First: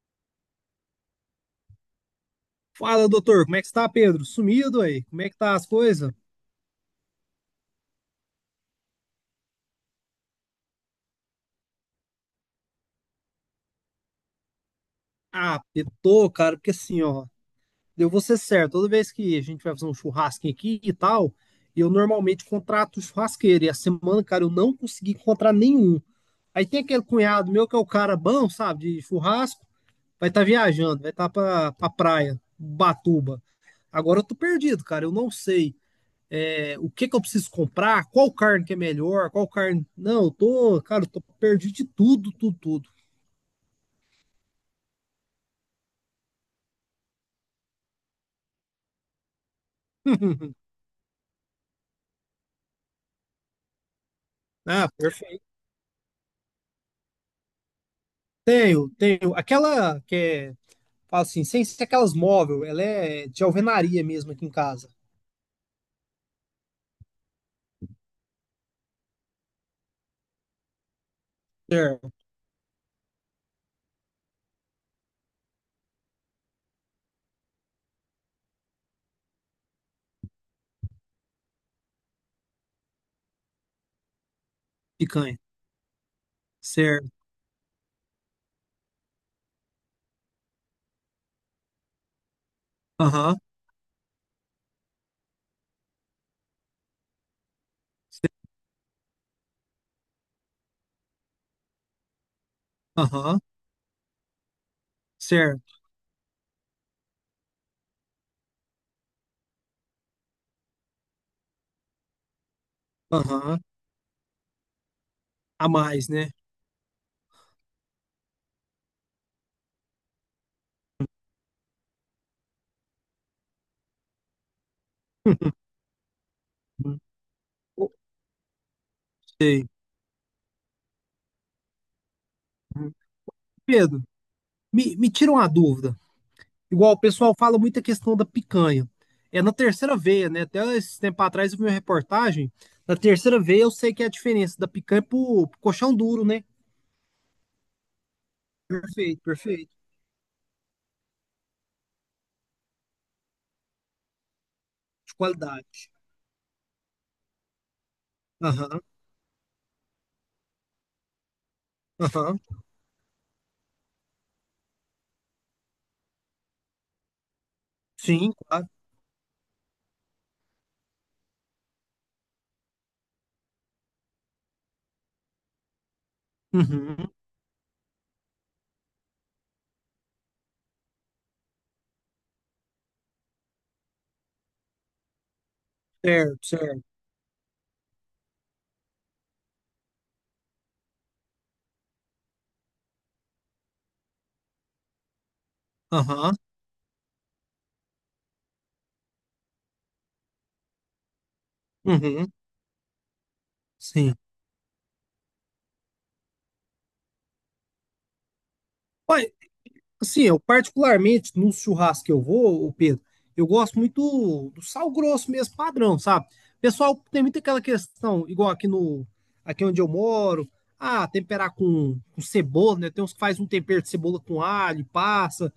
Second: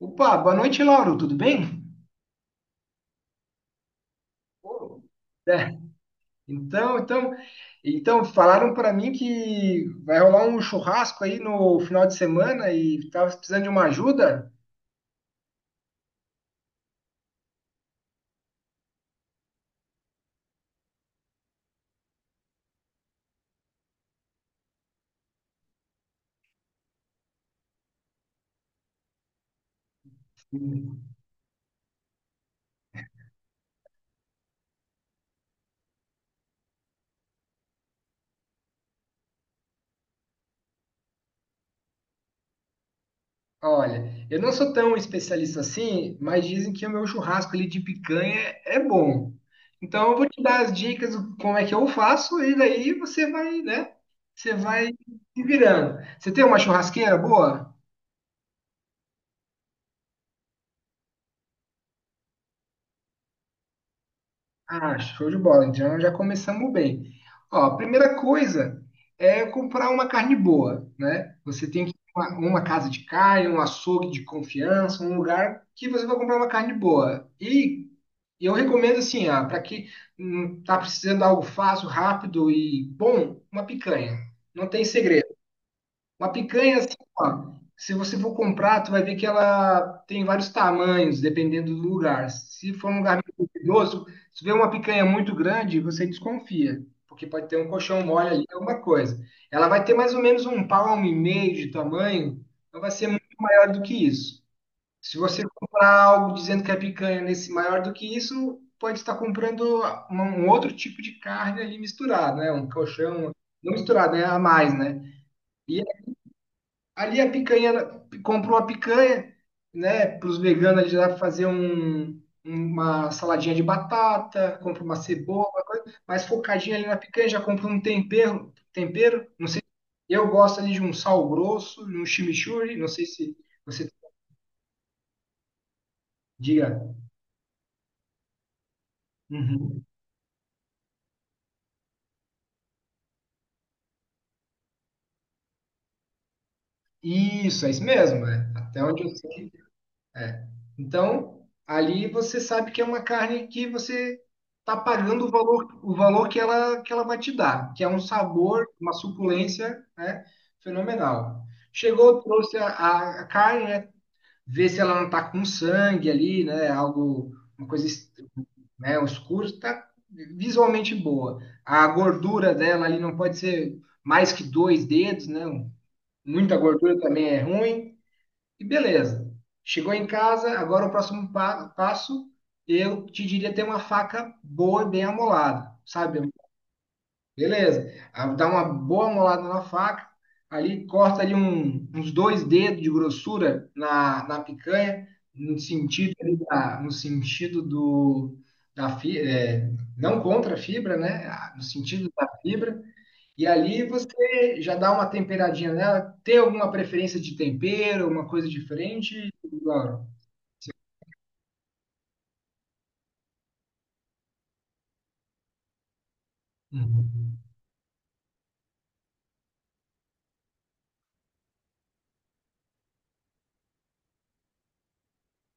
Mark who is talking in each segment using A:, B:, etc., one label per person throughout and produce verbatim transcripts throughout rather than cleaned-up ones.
A: Opa, boa noite, Lauro. Tudo bem?
B: Fala, doutor, como é que está, Pedro? Sumido
A: Pô.
B: aí? Como é que tá as
A: É.
B: coisas?
A: Então, então, então falaram para mim que vai rolar um churrasco aí no final de semana e tava precisando de uma ajuda.
B: Ah, eu tô, cara, porque assim, ó, eu vou ser certo, toda vez que a gente vai fazer um churrasquinho aqui e tal, eu normalmente contrato churrasqueiro, e a semana, cara, eu não consegui encontrar nenhum. Aí tem aquele cunhado meu que é o cara bom, sabe, de churrasco, vai estar viajando, vai estar pra, pra praia, Batuba. Agora eu tô perdido, cara, eu não sei é, o que que eu preciso comprar, qual carne que é melhor, qual carne. Não, eu tô, cara, eu tô perdido de tudo, tudo, tudo.
A: Olha, eu não sou tão especialista assim, mas dizem que o meu churrasco ali de picanha é bom. Então eu vou te dar as dicas do como é que eu faço e daí você vai, né? Você vai
B: Ah,
A: se
B: perfeito.
A: virando. Você tem uma churrasqueira boa?
B: Tenho, tenho. Aquela que é, fala assim, sem ser aquelas móvel, ela é de alvenaria mesmo aqui em casa.
A: Ah, show de bola. Então já começamos bem. Ó, a primeira coisa é comprar uma carne boa, né? Você tem que ir
B: Certo.
A: a uma, uma casa de carne, um açougue de confiança, um lugar que você vai comprar uma carne boa. E eu recomendo assim, ah, para quem hum, tá precisando de algo fácil, rápido e bom, uma picanha. Não tem segredo.
B: Picanha.
A: Uma picanha, assim,
B: Certo.
A: ó, se você for comprar, tu vai ver que ela tem vários tamanhos, dependendo do lugar. Se for um lugar
B: Aham,
A: muito perigoso, se vê uma picanha muito grande, você desconfia, porque pode ter um colchão mole ali, alguma coisa. Ela vai ter mais ou menos um palmo e meio de tamanho, não vai ser muito
B: aham,
A: maior do que isso. Se você
B: certo.
A: comprar algo dizendo que é picanha nesse maior do que isso, pode estar comprando uma- um outro tipo de carne ali misturado, né? Um colchão,
B: Aham.
A: não misturado, né? A mais, né?
B: A mais, né?
A: Ali a picanha, comprou a picanha, né, para os veganos ali lá fazer um, uma saladinha de batata, compra uma cebola, uma coisa, mas focadinha ali na
B: Uhum.
A: picanha, já compra um tempero, tempero, não sei,
B: Sei.
A: eu gosto ali de um sal grosso, de um chimichurri, não
B: Uhum.
A: sei se você
B: Pedro, me, me tira uma dúvida.
A: diga.
B: Igual o pessoal fala muito a questão da picanha. É na
A: Uhum.
B: terceira veia, né? Até esse tempo atrás eu vi uma reportagem. Na terceira veia eu sei que é a diferença da picanha pro, pro colchão duro, né?
A: Isso, é isso mesmo, é. Até onde eu
B: Perfeito,
A: sei.
B: perfeito.
A: É. Então, ali você sabe que é uma carne que você está
B: De
A: pagando o valor,
B: qualidade.
A: o valor que ela, que ela vai te dar, que é um sabor,
B: Aham,
A: uma suculência, né, fenomenal. Chegou,
B: aham,
A: trouxe a, a- a carne, né, vê se ela não está com sangue ali, né, algo, uma coisa, es-
B: sim, claro.
A: né, escura, está visualmente boa. A gordura dela ali não pode ser mais que dois dedos, né, muita
B: Uhum,
A: gordura também é ruim. E beleza. Chegou em casa, agora o próximo pa- passo, eu te diria ter uma faca boa e bem amolada, sabe?
B: certo, certo.
A: Beleza. Ah, dá uma boa molada na faca, ali corta ali um- uns dois dedos de grossura na, na picanha, no sentido ali
B: Aham,
A: da, no sentido do da fi- é, não contra a fibra, né? Ah, no sentido da
B: uhum,
A: fibra. E ali
B: sim.
A: você já dá uma temperadinha nela. Tem alguma preferência de tempero, alguma coisa
B: Olha,
A: diferente, Laura?
B: assim, eu particularmente no churrasco que eu vou, ô Pedro, eu gosto muito do, do sal grosso mesmo, padrão, sabe? Pessoal, tem
A: Uhum.
B: muito aquela questão, igual aqui no, aqui onde eu moro, ah, temperar com, com cebola, né? Tem uns que faz um tempero de cebola com alho, e passa,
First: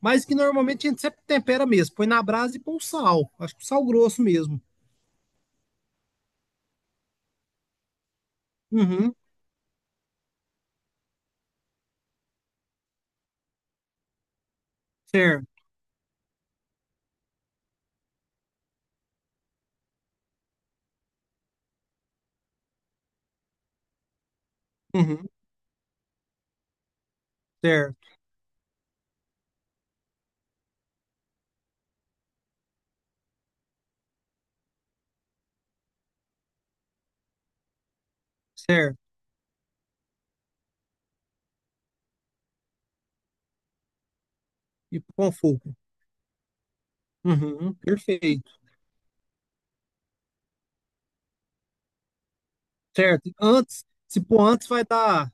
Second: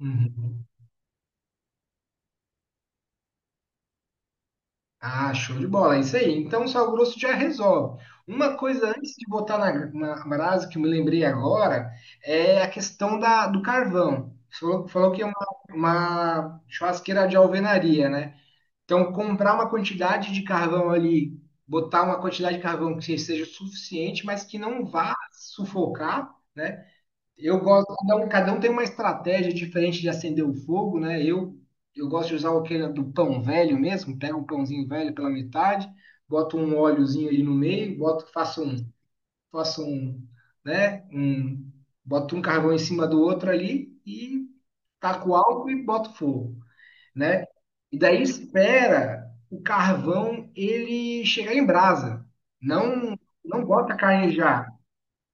B: mas que
A: Uhum.
B: normalmente a gente sempre tempera mesmo, põe na brasa e põe o sal. Acho que o sal grosso mesmo.
A: Ah, show de bola, é isso aí. Então, o sal grosso já resolve. Uma coisa antes
B: Uhum,
A: de botar na, na brasa que eu me lembrei agora é a questão da, do carvão. Você falou, falou que é uma,
B: certo,
A: uma churrasqueira de alvenaria, né? Então, comprar uma quantidade de carvão ali, botar uma quantidade de carvão que seja suficiente, mas que não vá
B: uhum,
A: sufocar, né? Eu gosto,
B: certo,
A: cada um, cada um tem uma estratégia diferente de acender o fogo, né? Eu, eu gosto de usar aquele do pão velho mesmo, pego um pãozinho velho pela metade, boto um óleozinho ali no meio, boto, faço um,
B: certo.
A: faço um, né? Um, boto um carvão em cima do outro ali e
B: E com
A: taco álcool
B: fogo.
A: e boto fogo, né?
B: Uhum,
A: E daí
B: perfeito.
A: espera o carvão ele chegar em brasa. Não,
B: Certo.
A: não
B: Antes,
A: bota a
B: se
A: carne
B: pôr
A: já.
B: antes, vai dar.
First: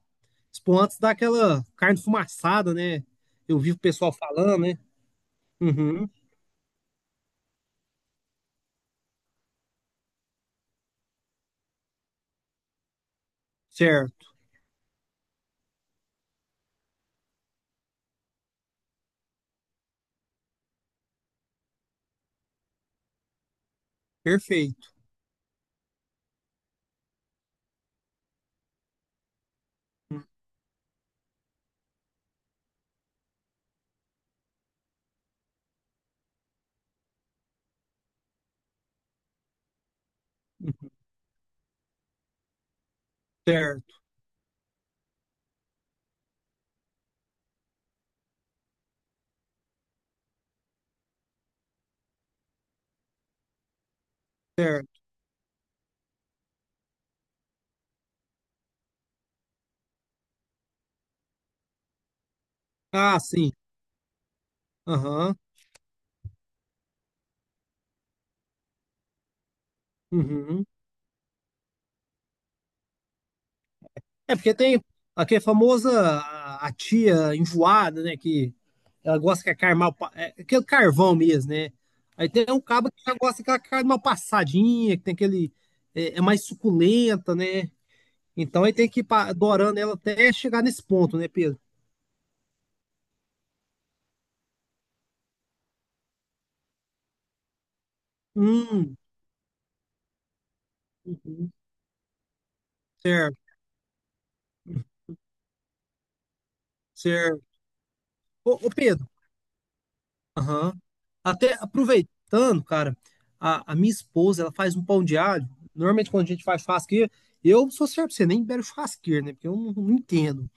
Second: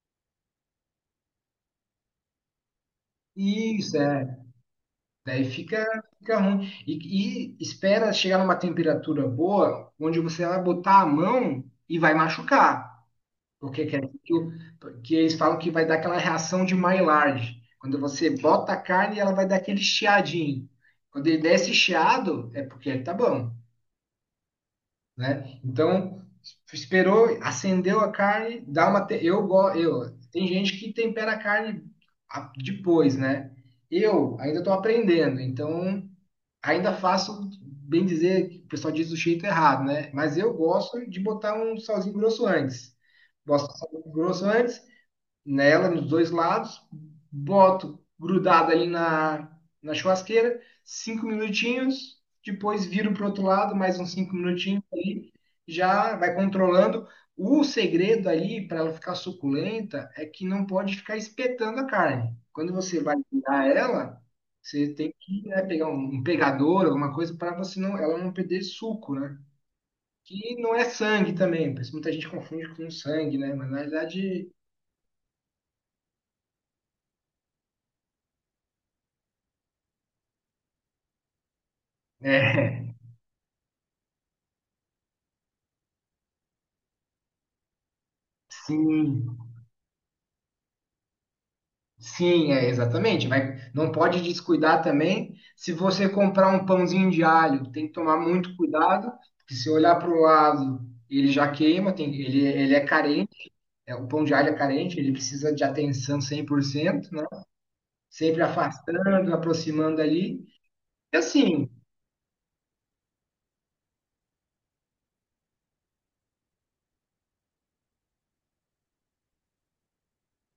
B: Se pôr antes, dá aquela carne fumaçada, né? Eu vi o
A: Isso,
B: pessoal
A: é.
B: falando, né?
A: Daí fica,
B: Uhum,
A: fica ruim. E, e espera chegar numa temperatura boa, onde você vai botar a mão e vai machucar. Porque que,
B: certo.
A: que o- que eles falam que vai dar aquela reação de Maillard. Quando você bota a carne, ela vai dar aquele chiadinho. Quando ele der esse chiado, é porque ele tá bom,
B: Perfeito.
A: né? Então, esperou, acendeu a carne. Dá uma... te- Eu, go- eu, Tem gente que tempera a carne a- depois, né? Eu ainda estou aprendendo, então ainda faço, bem dizer, que o pessoal diz do jeito errado, né? Mas eu
B: Uhum,
A: gosto de botar um salzinho grosso antes. Gosto de
B: certo,
A: salzinho grosso antes, nela, nos dois lados, boto grudado ali na, na churrasqueira, cinco minutinhos, depois viro para o outro lado, mais uns cinco minutinhos
B: certo.
A: ali, já vai controlando. O segredo ali para ela ficar suculenta é que não pode ficar espetando a carne. Quando você vai
B: Ah, sim.
A: tirar ela, você tem
B: Aham.
A: que, né, pegar um, um, pegador, alguma coisa para você não, ela não perder suco, né? Que
B: Uhum.
A: não é sangue também, pois muita gente confunde com sangue, né? Mas na
B: É
A: verdade,
B: porque tem aquela famosa a, a tia enjoada, né? Que ela gosta que a carne mal. pa- É, aquele carvão mesmo, né? Aí tem um cabo
A: é,
B: que já gosta daquela carne mal passadinha, que tem aquele. É, é mais suculenta, né? Então ele tem que ir pa-
A: sim,
B: dorando ela até chegar nesse ponto, né, Pedro?
A: sim, é exatamente. Vai, não pode descuidar também. Se você comprar um pãozinho de alho, tem que tomar muito
B: Hum,
A: cuidado, porque se olhar para o lado, ele já
B: uhum,
A: queima, tem, ele, ele é
B: certo,
A: carente, é, o pão de alho é carente, ele precisa de atenção cem por cento, né?
B: certo.
A: Sempre
B: Ô, ô, Pedro,
A: afastando, aproximando ali.
B: aham.
A: E
B: Até
A: assim,
B: aproveitando, cara, a, a minha esposa, ela faz um pão de alho. Normalmente quando a gente faz churrasqueira, eu sou certo, você nem bebe churrasqueira, né? Porque eu não, não entendo.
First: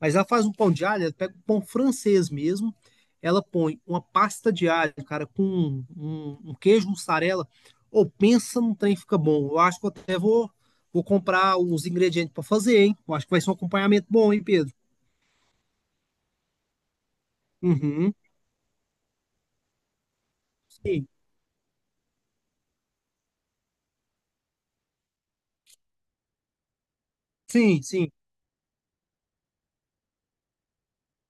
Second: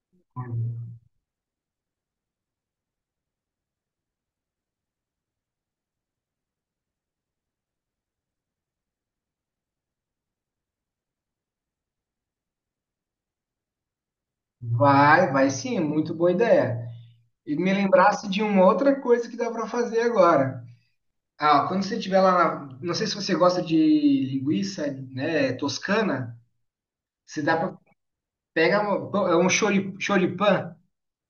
B: Mas ela faz um pão de alho, ela pega um pão francês mesmo, ela põe uma pasta de alho, cara, com um, um- um queijo mussarela. Ou pensa num trem que fica bom. Eu acho que eu até vou, vou comprar os ingredientes para fazer, hein? Eu acho que vai ser um acompanhamento bom, hein, Pedro?
A: vai, vai sim, muito boa ideia. E me
B: Uhum.
A: lembrasse de uma outra coisa que dá para fazer agora.
B: Sim,
A: Ah, ó, quando você estiver lá, na- não sei se você gosta de linguiça, né, toscana, se dá para
B: sim, sim.
A: pega um, pão- é um chori- choripan,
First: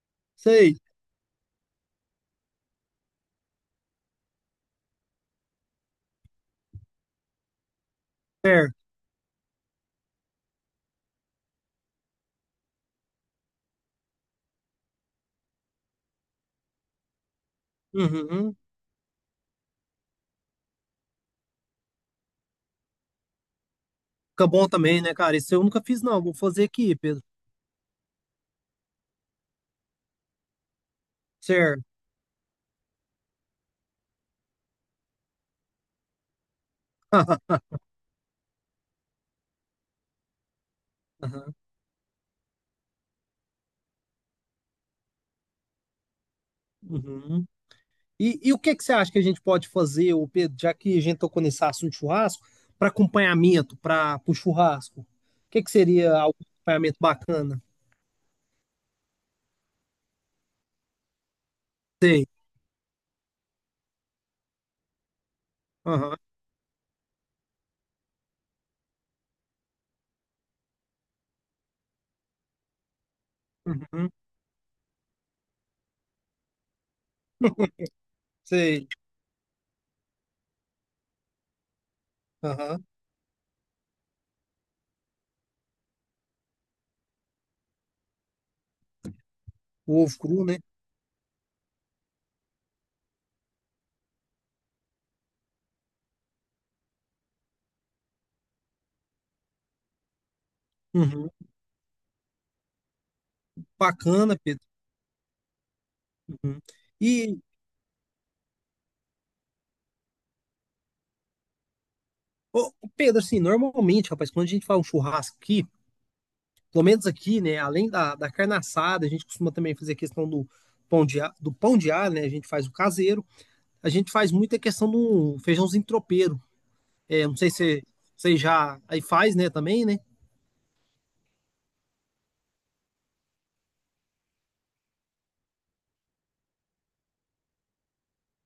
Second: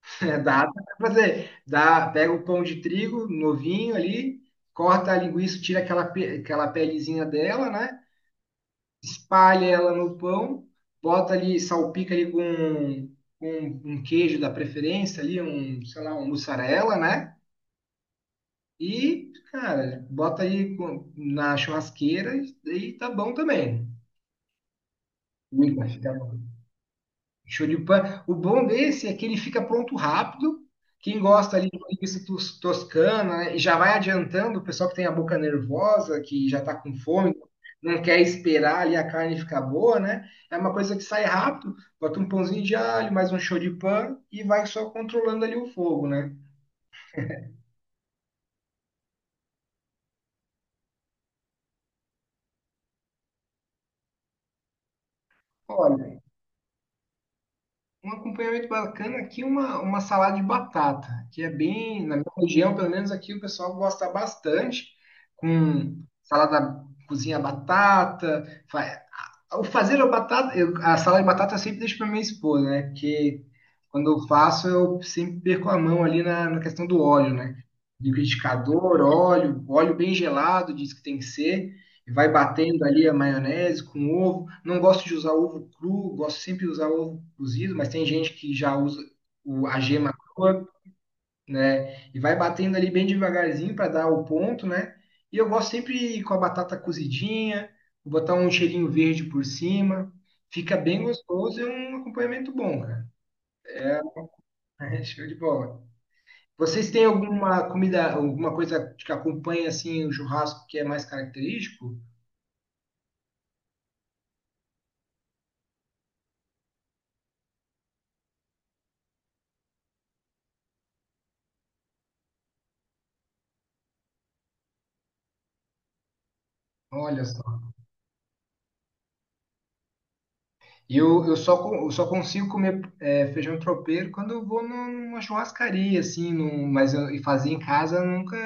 A: né, dá
B: Sei,
A: para fazer, dá, pega o pão de trigo novinho ali, corta a linguiça, tira aquela pe- aquela pelezinha dela, né?
B: certo.
A: Espalha ela no pão, bota ali, salpica ali com, com um queijo da preferência ali, um, sei lá, um mussarela, né?
B: Uhum.
A: E, cara, bota aí com- na churrasqueira e e tá bom também.
B: Fica bom também, né, cara? Isso eu nunca
A: Fica,
B: fiz,
A: fica
B: não. Vou
A: bom.
B: fazer aqui, Pedro.
A: Show de pan. O bom desse é que ele fica pronto rápido. Quem gosta ali de
B: Certo.
A: linguiça tos- toscana, né, e já vai adiantando o pessoal que tem a boca nervosa, que já está com fome, não quer esperar ali a carne ficar boa, né? É uma coisa que sai
B: Aham.
A: rápido, bota um pãozinho de alho, mais um show de pan e vai só controlando ali o fogo, né?
B: Uhum. E, e o que que você acha que a gente pode fazer, ô Pedro, já que a gente tocou nesse assunto de churrasco, para acompanhamento, para o churrasco? O que que seria
A: Olha,
B: algum acompanhamento bacana?
A: um acompanhamento bacana aqui, uma, uma salada de batata, que é bem, na
B: Sei.
A: minha região, pelo menos aqui, o pessoal gosta bastante, com
B: Aham.
A: salada, cozinha batata, fa- o fazer a batata, eu- a salada de batata eu sempre deixo para minha esposa, né? Porque
B: Uhum.
A: quando eu faço, eu sempre perco a mão ali na, na questão do óleo, né?
B: Sei.
A: Liquidificador, óleo, óleo bem gelado, diz que tem que ser, e vai batendo
B: Aham.
A: ali a maionese com ovo. Não gosto de usar ovo cru, gosto sempre de usar ovo cozido, mas tem gente que já usa o, a
B: O
A: gema
B: ovo cru, né?
A: crua, né? E vai batendo ali bem devagarzinho para dar o ponto, né? E eu gosto sempre com a batata cozidinha, vou botar um cheirinho verde por cima. Fica bem
B: Uhum.
A: gostoso e um acompanhamento bom, cara.
B: Bacana, Pedro.
A: É, show de bola.
B: Uhum.
A: Vocês têm
B: E,
A: alguma comida, alguma coisa que acompanha assim o churrasco que é mais característico?
B: ô, ô, Pedro, assim, normalmente, rapaz, quando a gente faz um churrasco aqui, pelo menos aqui, né, além da, da carne assada, a gente costuma também fazer a questão do pão de, a- do pão de alho, né? A gente faz o caseiro, a gente faz muita questão do feijãozinho tropeiro.
A: Olha
B: É, não sei
A: só.
B: se você já aí faz, né, também, né?
A: Eu, eu só, co- eu só consigo comer é, feijão tropeiro quando eu vou num- numa churrascaria, assim, num, mas eu, e fazer em casa eu nunca,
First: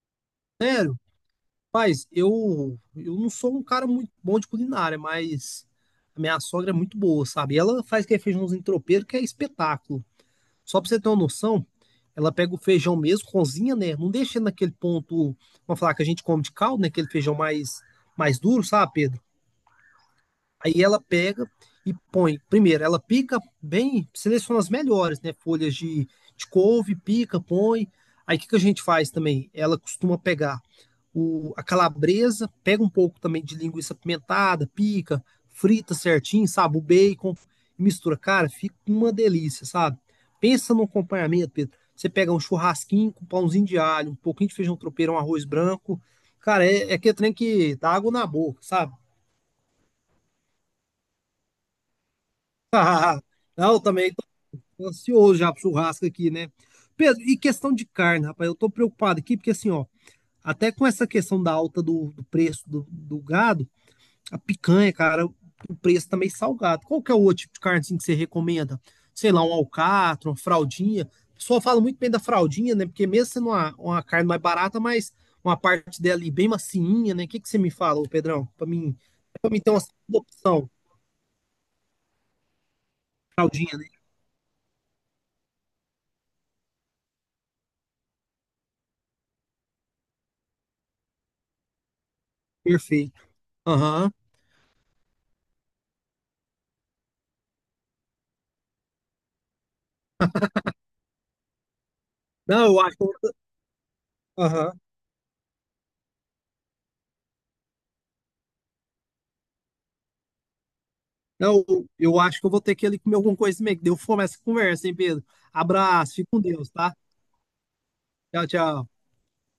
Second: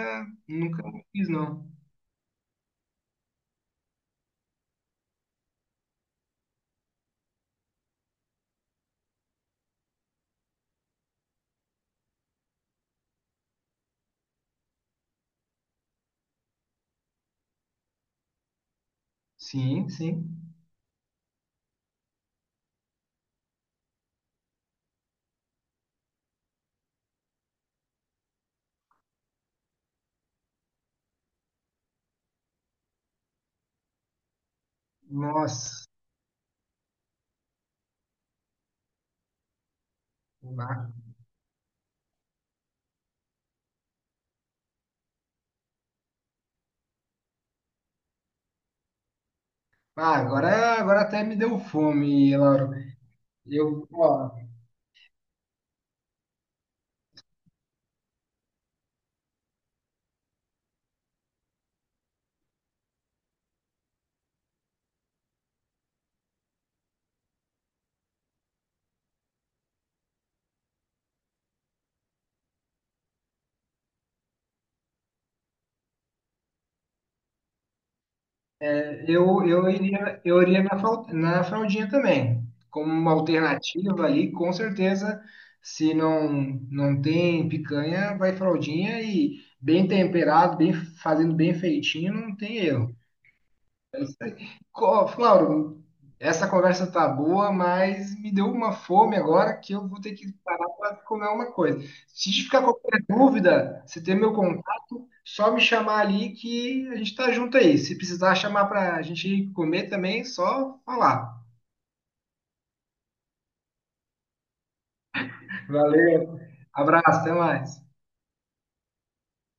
A: nunca
B: Sério?
A: fiz, não.
B: Mas eu, eu não sou um cara muito bom de culinária, mas a minha sogra é muito boa, sabe? Ela faz aquele feijãozinho tropeiro que é espetáculo. Só pra você ter uma noção, ela pega o feijão mesmo, cozinha, né? Não deixa naquele ponto, vamos falar que a gente come de caldo, né? Aquele feijão mais, mais duro, sabe, Pedro?
A: Sim, sim.
B: Aí ela pega e põe. Primeiro, ela pica bem, seleciona as melhores, né? Folhas de, de couve, pica, põe. Aí o que, que a gente faz também? Ela costuma pegar o, a calabresa, pega um pouco também de linguiça pimentada, pica,
A: Nossa,
B: frita certinho, sabe? O bacon, mistura. Cara, fica uma delícia, sabe? Pensa no
A: lá.
B: acompanhamento, Pedro. Você pega um churrasquinho com pãozinho de alho, um pouquinho de feijão tropeiro, um arroz branco. Cara, é, é aquele trem que dá água na boca, sabe?
A: ah, agora, agora até me deu fome, Lauro.
B: Não,
A: Eu,
B: também
A: ó,
B: tô ansioso já pro churrasco aqui, né? Pedro, e questão de carne, rapaz, eu tô preocupado aqui, porque assim, ó, até com essa questão da alta do, do preço do, do gado, a picanha, cara, o preço tá meio salgado. Qual que é o outro tipo de carne assim, que você recomenda? Sei lá, um alcatra, uma fraldinha. O pessoal fala muito bem da fraldinha, né? Porque mesmo sendo uma, uma carne mais barata, mas uma parte dela ali bem macinha, né? O que que você me fala, ô Pedrão? Pra mim,
A: eu,
B: pra mim
A: eu
B: ter uma segunda
A: iria, eu iria
B: opção,
A: na, fal- na fraldinha também, como uma
B: fraldinha, né?
A: alternativa ali, com certeza. Se não, não tem picanha, vai fraldinha e bem temperado, bem fazendo bem feitinho, não tem erro.
B: Perfeito. Aham.
A: Co- Flauro, essa conversa tá boa, mas me deu uma fome agora que eu vou ter que parar para comer uma coisa. Se ficar
B: Não, eu acho.
A: qualquer dúvida, você tem meu
B: Aham.
A: contato, só me chamar ali que a gente tá junto aí. Se precisar chamar para a gente ir comer também, só falar.
B: Não, eu acho que eu vou ter que ir ali comer alguma coisa mesmo, que deu fome essa conversa, hein, Pedro? Abraço, fique
A: Valeu,
B: com Deus, tá?
A: abraço, até mais.
B: Tchau, tchau.